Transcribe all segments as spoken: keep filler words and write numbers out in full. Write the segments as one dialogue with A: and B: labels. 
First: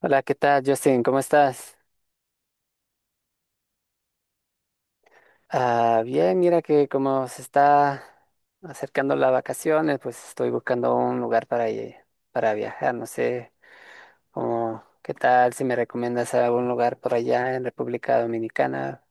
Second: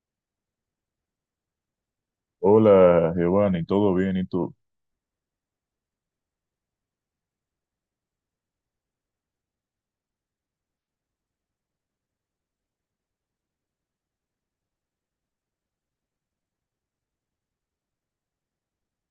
A: Hola, ¿qué tal, Justin? ¿Cómo estás?
B: Hola, Giovanni, ¿todo bien? ¿Y tú?
A: Ah, bien, mira que como se está acercando las vacaciones, pues estoy buscando un lugar para, ir- para viajar. No sé, como, ¿qué tal si me recomiendas algún lugar por allá en República Dominicana?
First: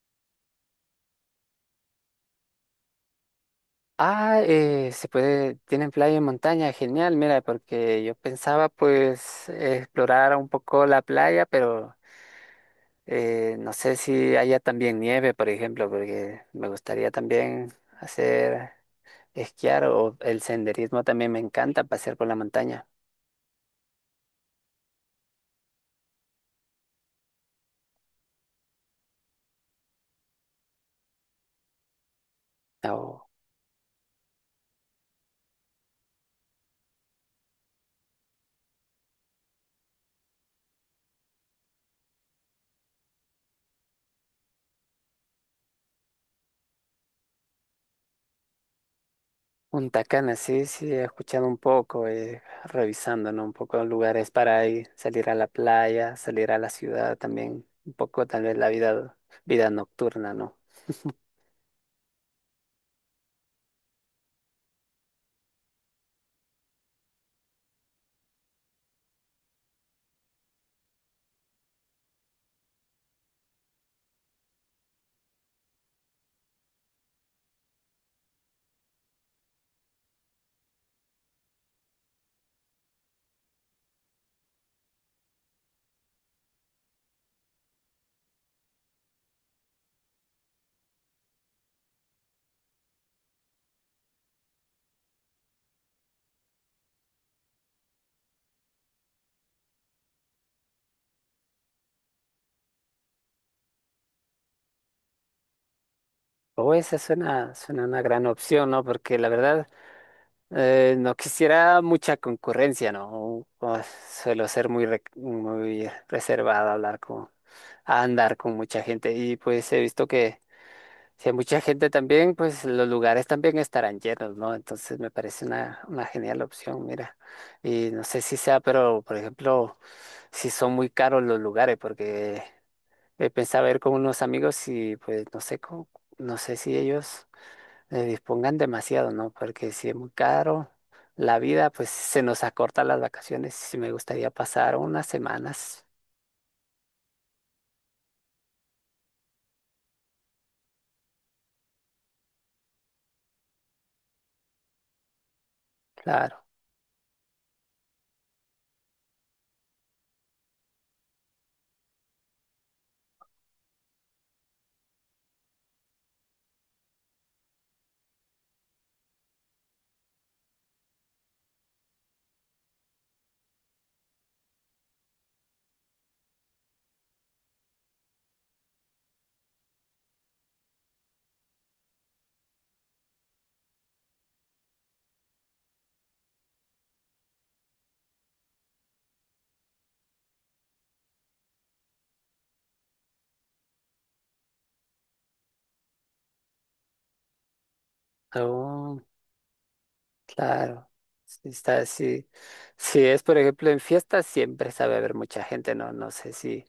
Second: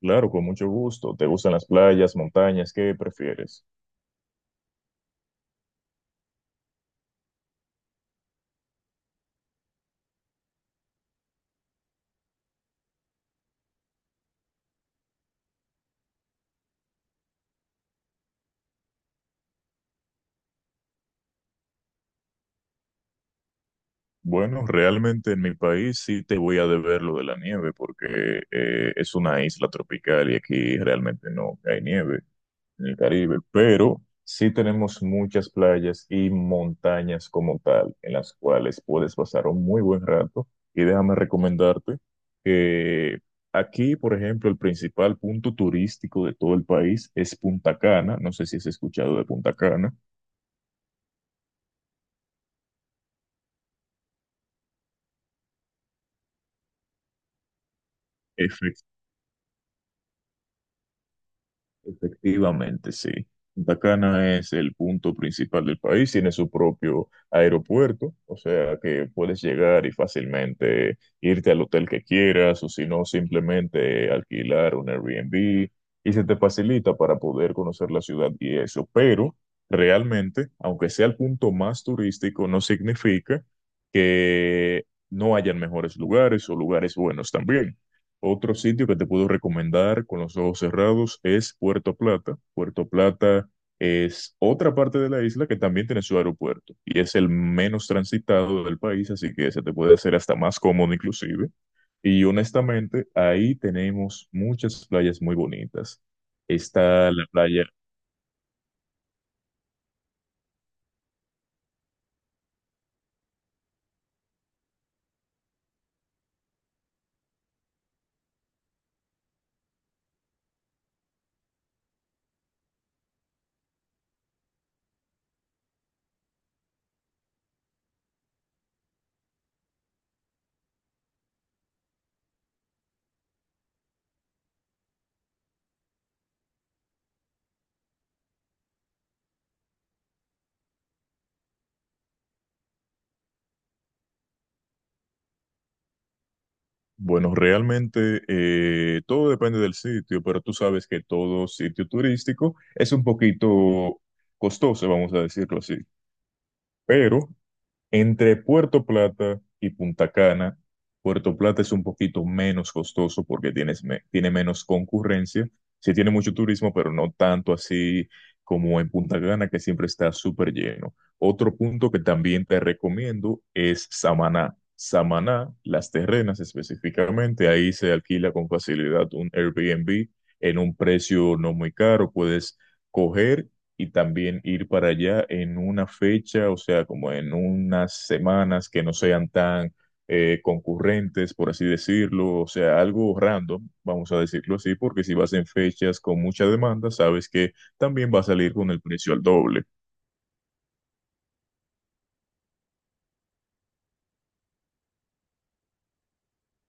B: Claro, con mucho gusto. ¿Te gustan las playas, montañas? ¿Qué prefieres?
A: Ah, eh, se puede, tienen playa y montaña, genial, mira, porque yo pensaba pues explorar un poco la playa, pero eh, no sé si haya también nieve, por ejemplo, porque me gustaría también hacer esquiar o el senderismo también me encanta, pasear por la montaña.
B: Bueno, realmente en mi país sí te voy a deber lo de la nieve porque eh, es una isla tropical y aquí realmente no hay nieve en el
A: O
B: Caribe, pero sí tenemos muchas playas y montañas como tal, en las cuales puedes pasar un muy buen rato. Y déjame recomendarte que aquí, por ejemplo, el principal punto turístico de todo el país es Punta Cana. No sé si has escuchado de Punta
A: un
B: Cana.
A: Cana, sí, sí, he escuchado un poco, eh, revisando, ¿no? Un poco lugares para ir, salir a la playa, salir a la ciudad también, un poco tal vez la vida, vida nocturna, ¿no?
B: Efectivamente, sí. Punta Cana es el punto principal del país, tiene su propio aeropuerto, o sea que puedes llegar y fácilmente irte al hotel que quieras o si no, simplemente alquilar un Airbnb y se te facilita para poder conocer la ciudad y eso. Pero realmente, aunque sea el punto más turístico, no significa que no hayan mejores lugares o lugares buenos también. Otro sitio que te puedo recomendar con los ojos cerrados es Puerto Plata. Puerto Plata es otra parte de la isla que también tiene su aeropuerto y es el menos transitado del país, así que se te puede hacer hasta más cómodo inclusive. Y honestamente, ahí tenemos muchas playas muy bonitas.
A: O esa
B: Está la
A: suena,
B: playa,
A: suena una gran opción, ¿no? Porque la verdad, eh, no quisiera mucha concurrencia, ¿no? O- o suelo ser muy, re- muy reservado a hablar con, a andar con mucha gente y pues he visto que si hay mucha gente también, pues los lugares también estarán llenos, ¿no? Entonces me parece una, una genial opción, mira. Y no sé si sea, pero por ejemplo, si son muy caros los lugares, porque eh, pensaba ir con unos amigos y pues no sé, cómo- no sé si ellos eh, dispongan demasiado, ¿no? Porque si es muy caro la vida, pues se nos acorta las vacaciones y me gustaría pasar unas semanas,
B: bueno, realmente eh, todo depende del sitio, pero tú sabes que todo sitio turístico es un poquito costoso, vamos a decirlo así.
A: claro.
B: Pero entre Puerto Plata y Punta Cana, Puerto Plata es un poquito menos costoso porque tienes me- tiene menos concurrencia. Sí tiene mucho turismo, pero no tanto así como en Punta Cana, que siempre está súper lleno. Otro punto que también te recomiendo es Samaná. Samaná, Las Terrenas específicamente, ahí se alquila con facilidad un Airbnb en un precio no muy caro. Puedes coger y también ir para allá en una fecha, o sea, como en unas semanas que no sean tan eh, concurrentes, por así decirlo, o sea, algo random, vamos a decirlo así, porque si vas en fechas con mucha demanda, sabes que también va a salir con el
A: Oh.
B: precio al doble.
A: Claro, sí está sí. Sí es, por ejemplo, en fiestas siempre sabe haber mucha gente, no, no sé si,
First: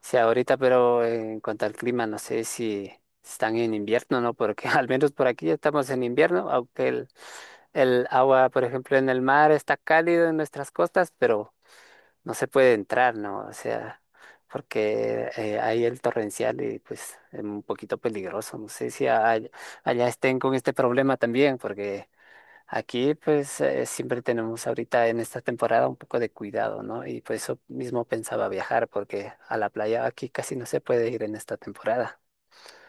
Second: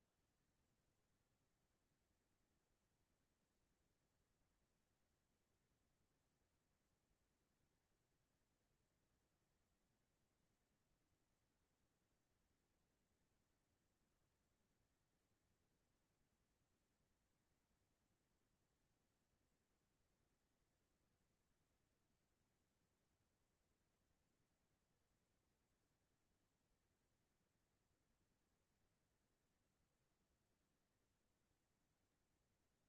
A: si ahorita, pero en cuanto al clima, no sé si están en invierno, ¿no? Porque al menos por aquí ya estamos en invierno, aunque el, el agua, por ejemplo, en el mar está cálido en nuestras costas, pero no se puede entrar, ¿no? O sea, porque eh, hay el torrencial y pues es un poquito peligroso. No sé si a- allá estén con este problema también, porque… Aquí pues eh, siempre tenemos ahorita en esta temporada un poco de cuidado, ¿no? Y por eso mismo pensaba viajar, porque a la playa aquí casi no se puede ir en esta temporada.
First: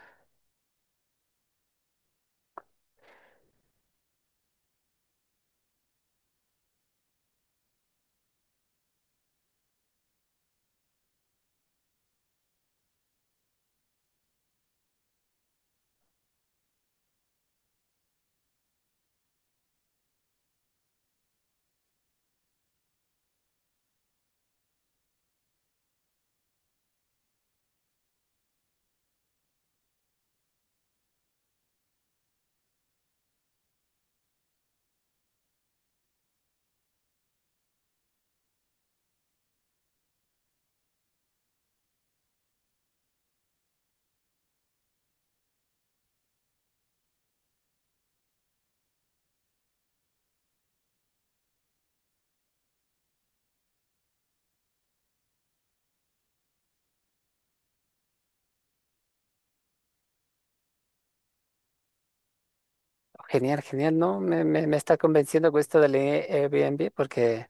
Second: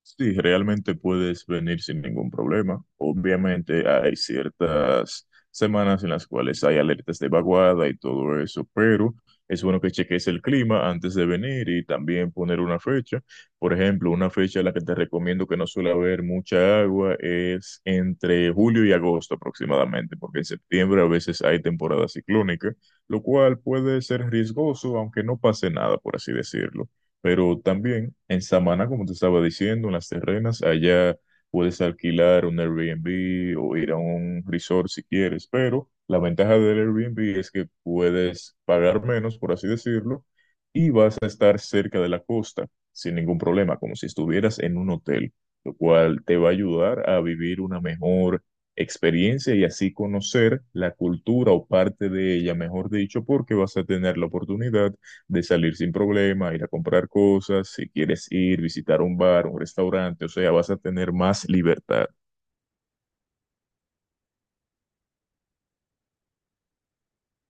B: Sí, realmente puedes venir sin ningún problema. Obviamente hay ciertas semanas en las cuales hay alertas de vaguada y todo eso, pero es bueno que cheques el clima antes de venir y también poner una fecha. Por ejemplo, una fecha a la que te recomiendo que no suele haber mucha agua es entre julio y agosto aproximadamente, porque en septiembre a veces hay temporada ciclónica, lo cual puede ser riesgoso, aunque no pase nada, por así decirlo. Pero también en Samaná, como te estaba diciendo, en las terrenas, allá puedes alquilar un Airbnb o ir a un resort si quieres, pero la ventaja del Airbnb es que puedes pagar menos, por así decirlo, y vas a estar cerca de la costa sin ningún problema, como si estuvieras en un hotel, lo cual te va a ayudar a vivir una mejor experiencia y así conocer la cultura o parte de ella, mejor dicho, porque vas a tener la oportunidad de salir sin problema, ir a comprar cosas, si quieres ir, visitar un bar, un restaurante, o sea, vas a tener más libertad.
A: Genial, genial, ¿no? Me, me, me está convenciendo con esto del Airbnb, porque,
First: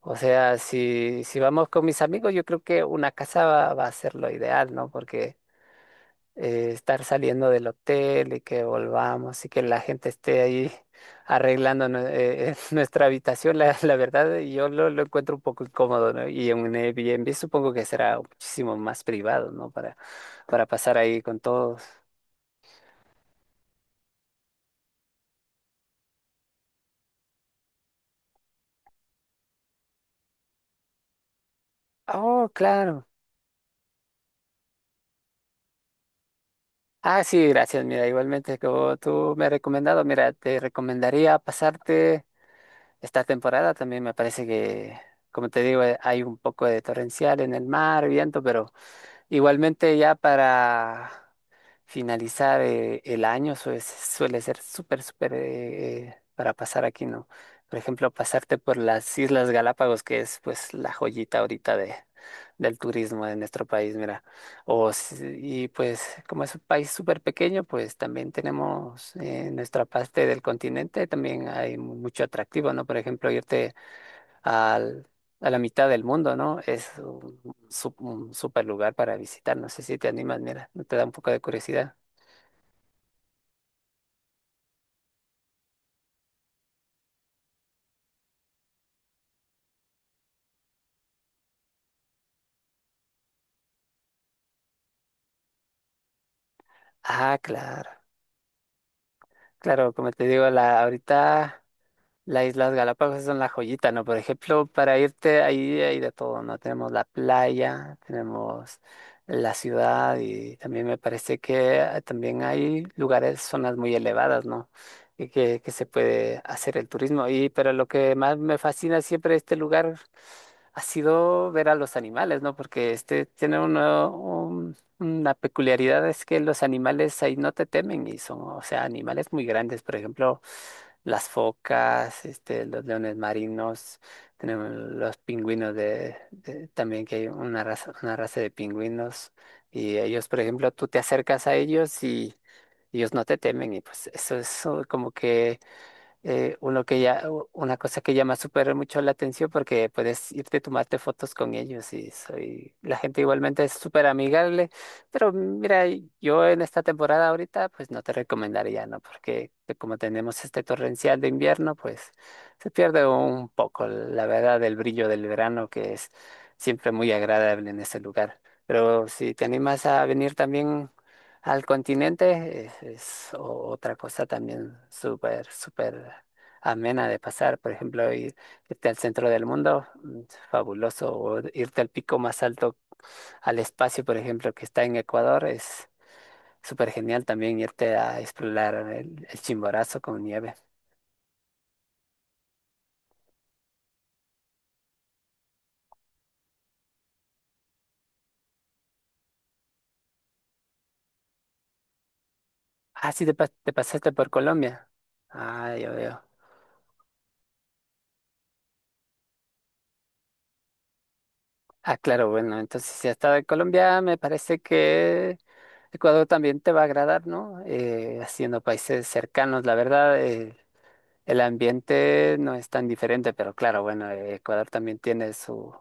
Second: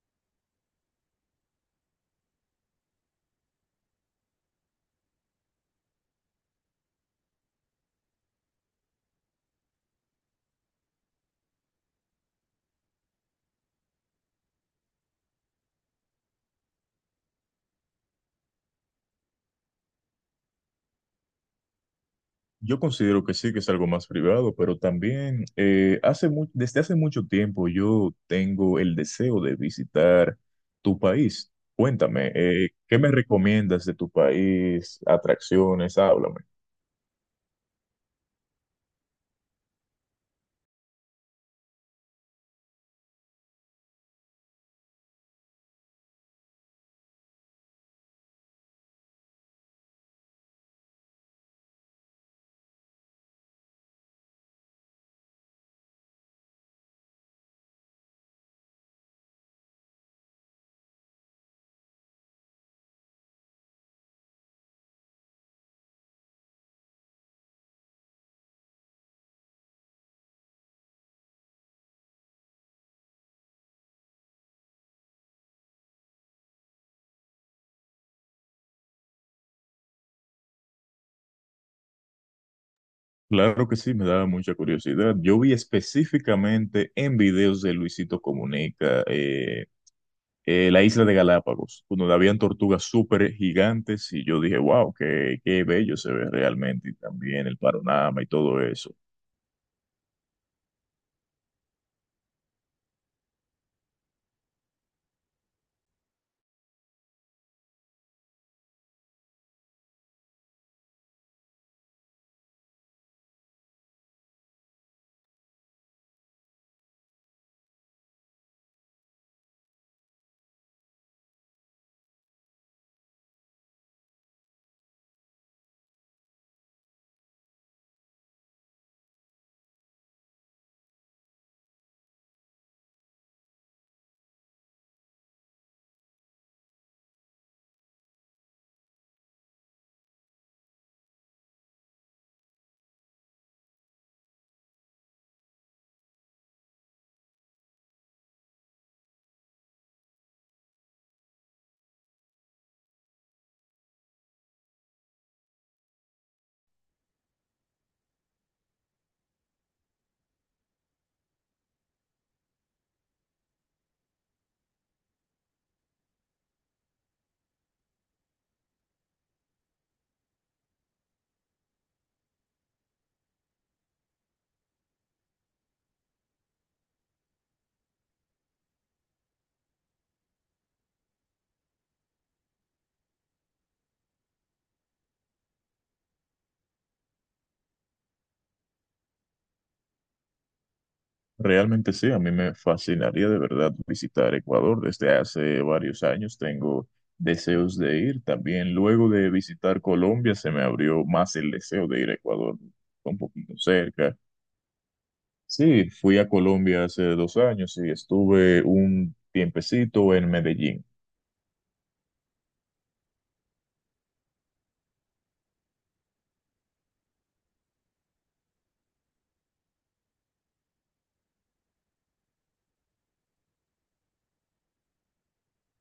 A: o sea, si, si vamos con mis amigos, yo creo que una casa va, va a ser lo ideal, ¿no? Porque eh, estar saliendo del hotel y que volvamos y que la gente esté ahí arreglando nue- eh, nuestra habitación, la, la verdad yo lo, lo encuentro un poco incómodo, ¿no? Y en un Airbnb supongo que será muchísimo más privado, ¿no? Para, para pasar ahí con todos.
B: Yo considero que sí, que es algo más privado, pero también eh, hace mu- desde hace mucho tiempo yo tengo el deseo de visitar tu país. Cuéntame,
A: Oh,
B: eh, ¿qué
A: claro.
B: me recomiendas de tu país? Atracciones, háblame.
A: Ah, sí, gracias. Mira, igualmente, como tú me has recomendado, mira, te recomendaría pasarte esta temporada. También me parece que, como te digo, eh, hay un poco de torrencial en el mar, viento, pero igualmente ya para finalizar eh, el año suele, suele ser súper, súper eh, eh, para pasar aquí, ¿no? Por ejemplo, pasarte por las Islas Galápagos, que es pues la joyita ahorita de, del turismo de nuestro país, mira. O, si- y pues como es un país súper pequeño, pues también tenemos eh, nuestra parte del continente, también hay mu- mucho atractivo, ¿no? Por ejemplo, irte al- a la mitad del mundo, ¿no? Es un, su- un super lugar para visitar. No sé si te animas, mira, te da un poco de curiosidad.
B: Claro que sí, me daba mucha curiosidad. Yo vi específicamente en videos de Luisito Comunica, eh, eh, la isla de Galápagos, donde habían tortugas súper gigantes y yo dije, wow, qué, qué bello se ve realmente y
A: Ah,
B: también el
A: claro.
B: panorama y todo eso.
A: Claro, como te digo, la, ahorita. Las Islas Galápagos son la joyita, ¿no? Por ejemplo, para irte ahí hay de todo, ¿no? Tenemos la playa, tenemos la ciudad y también me parece que ah, también hay lugares, zonas muy elevadas, ¿no? Y que, que se puede hacer el turismo. Y pero lo que más me fascina siempre de este lugar ha sido ver a los animales, ¿no? Porque este tiene uno. Mm, La peculiaridad es que los animales ahí no te temen y son, o sea, animales muy grandes. Por ejemplo, las focas, este, los leones marinos, tenemos los pingüinos de, de- también que hay una raza, una raza de pingüinos y ellos, por ejemplo, tú te acercas a ellos y ellos no te temen y pues eso es uh, como que eh, uno que ya, una cosa que llama súper mucho la atención porque puedes irte a tomarte fotos con ellos y soy, la gente igualmente es súper amigable, pero mira, yo en esta temporada ahorita pues no te recomendaría, ¿no? Porque te- como tenemos este torrencial de invierno, pues se pierde un poco, la verdad, del brillo del verano que es siempre muy agradable en ese lugar. Pero si te animas a venir también al continente es, es o- otra cosa también súper, súper amena de pasar. Por ejemplo, ir- irte al centro del mundo, mm, fabuloso. O irte al pico más alto, al espacio, por ejemplo, que está en Ecuador, es súper genial también irte a explorar el, el Chimborazo con nieve.
B: Realmente sí, a mí me fascinaría de verdad visitar Ecuador. Desde hace varios años tengo deseos de ir. También luego de visitar Colombia se me abrió más el deseo de ir a Ecuador,
A: Ah,
B: un
A: sí, te, pas-
B: poquito
A: te pasaste
B: cerca.
A: por Colombia. Ah,
B: Sí,
A: yo
B: fui
A: veo.
B: a Colombia hace dos años y estuve un tiempecito en Medellín.
A: Ah, claro, bueno, entonces si has estado en Colombia, me parece que Ecuador también te va a agradar, ¿no? Eh, haciendo países cercanos, la verdad, eh, el ambiente no es tan diferente, pero claro, bueno, eh, Ecuador también tiene su,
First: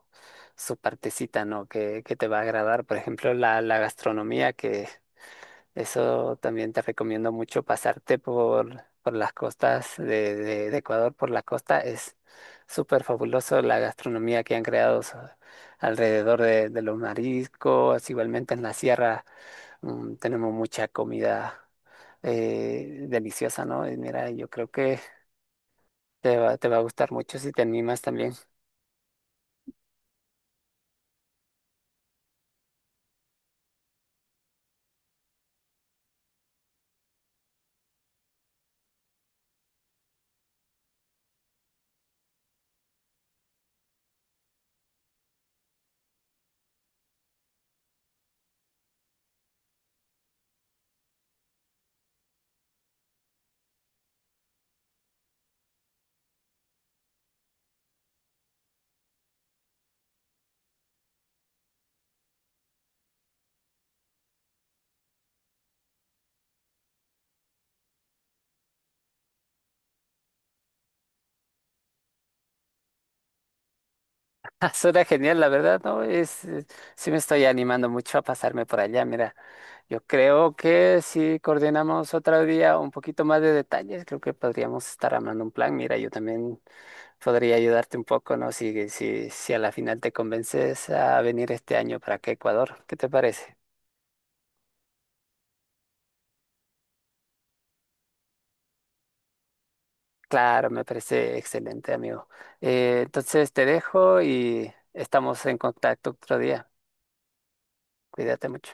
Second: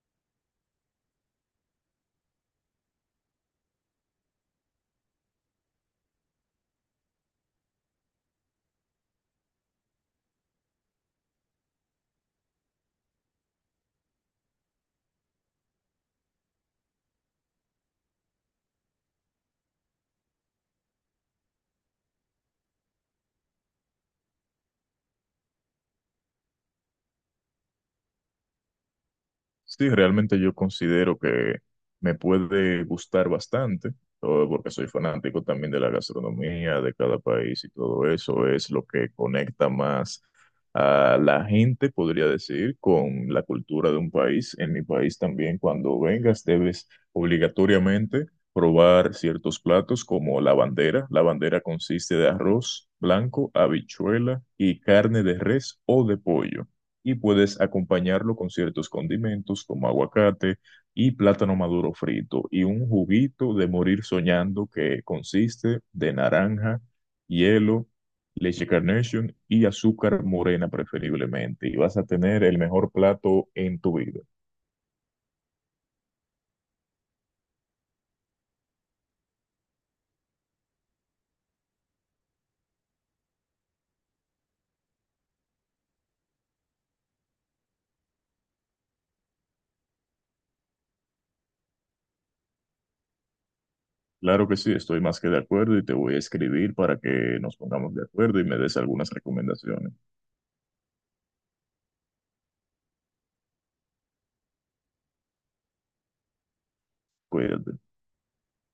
A: su partecita, ¿no? Que, que te va a agradar, por ejemplo, la, la gastronomía, que eso también te recomiendo mucho pasarte por, por las costas de, de- de Ecuador, por la costa. Es súper fabuloso la gastronomía que han creado so- alrededor de, de los mariscos. Igualmente en la sierra mm, tenemos mucha comida eh, deliciosa, ¿no? Y mira, yo creo que te va, te va a gustar mucho si te animas también.
B: Sí, realmente yo considero que me puede gustar bastante, todo porque soy fanático también de la gastronomía de cada país y todo eso es lo que conecta más a la gente, podría decir, con la cultura de un país. En mi país también, cuando vengas, debes obligatoriamente probar ciertos platos como la bandera. La bandera consiste de arroz blanco, habichuela y carne de res o de pollo y puedes acompañarlo con ciertos condimentos como aguacate y plátano maduro frito y un juguito de morir soñando que consiste de naranja, hielo, leche Carnation y azúcar morena preferiblemente y vas a tener el mejor plato en tu vida.
A: Ah, suena genial, la verdad, ¿no? Es, eh, sí me estoy animando mucho a pasarme por allá. Mira, yo creo que si coordinamos otro día un poquito más de detalles, creo que podríamos estar armando un plan. Mira, yo también podría ayudarte un poco, ¿no? Si, si, si a la final te convences a venir este año para acá, a Ecuador, ¿qué te parece?
B: Claro que sí, estoy más que de acuerdo y te voy a escribir para que nos pongamos de acuerdo y me des algunas recomendaciones.
A: Claro, me parece excelente, amigo. Eh, entonces te dejo y estamos en contacto otro día.
B: Cuídate.
A: Cuídate mucho.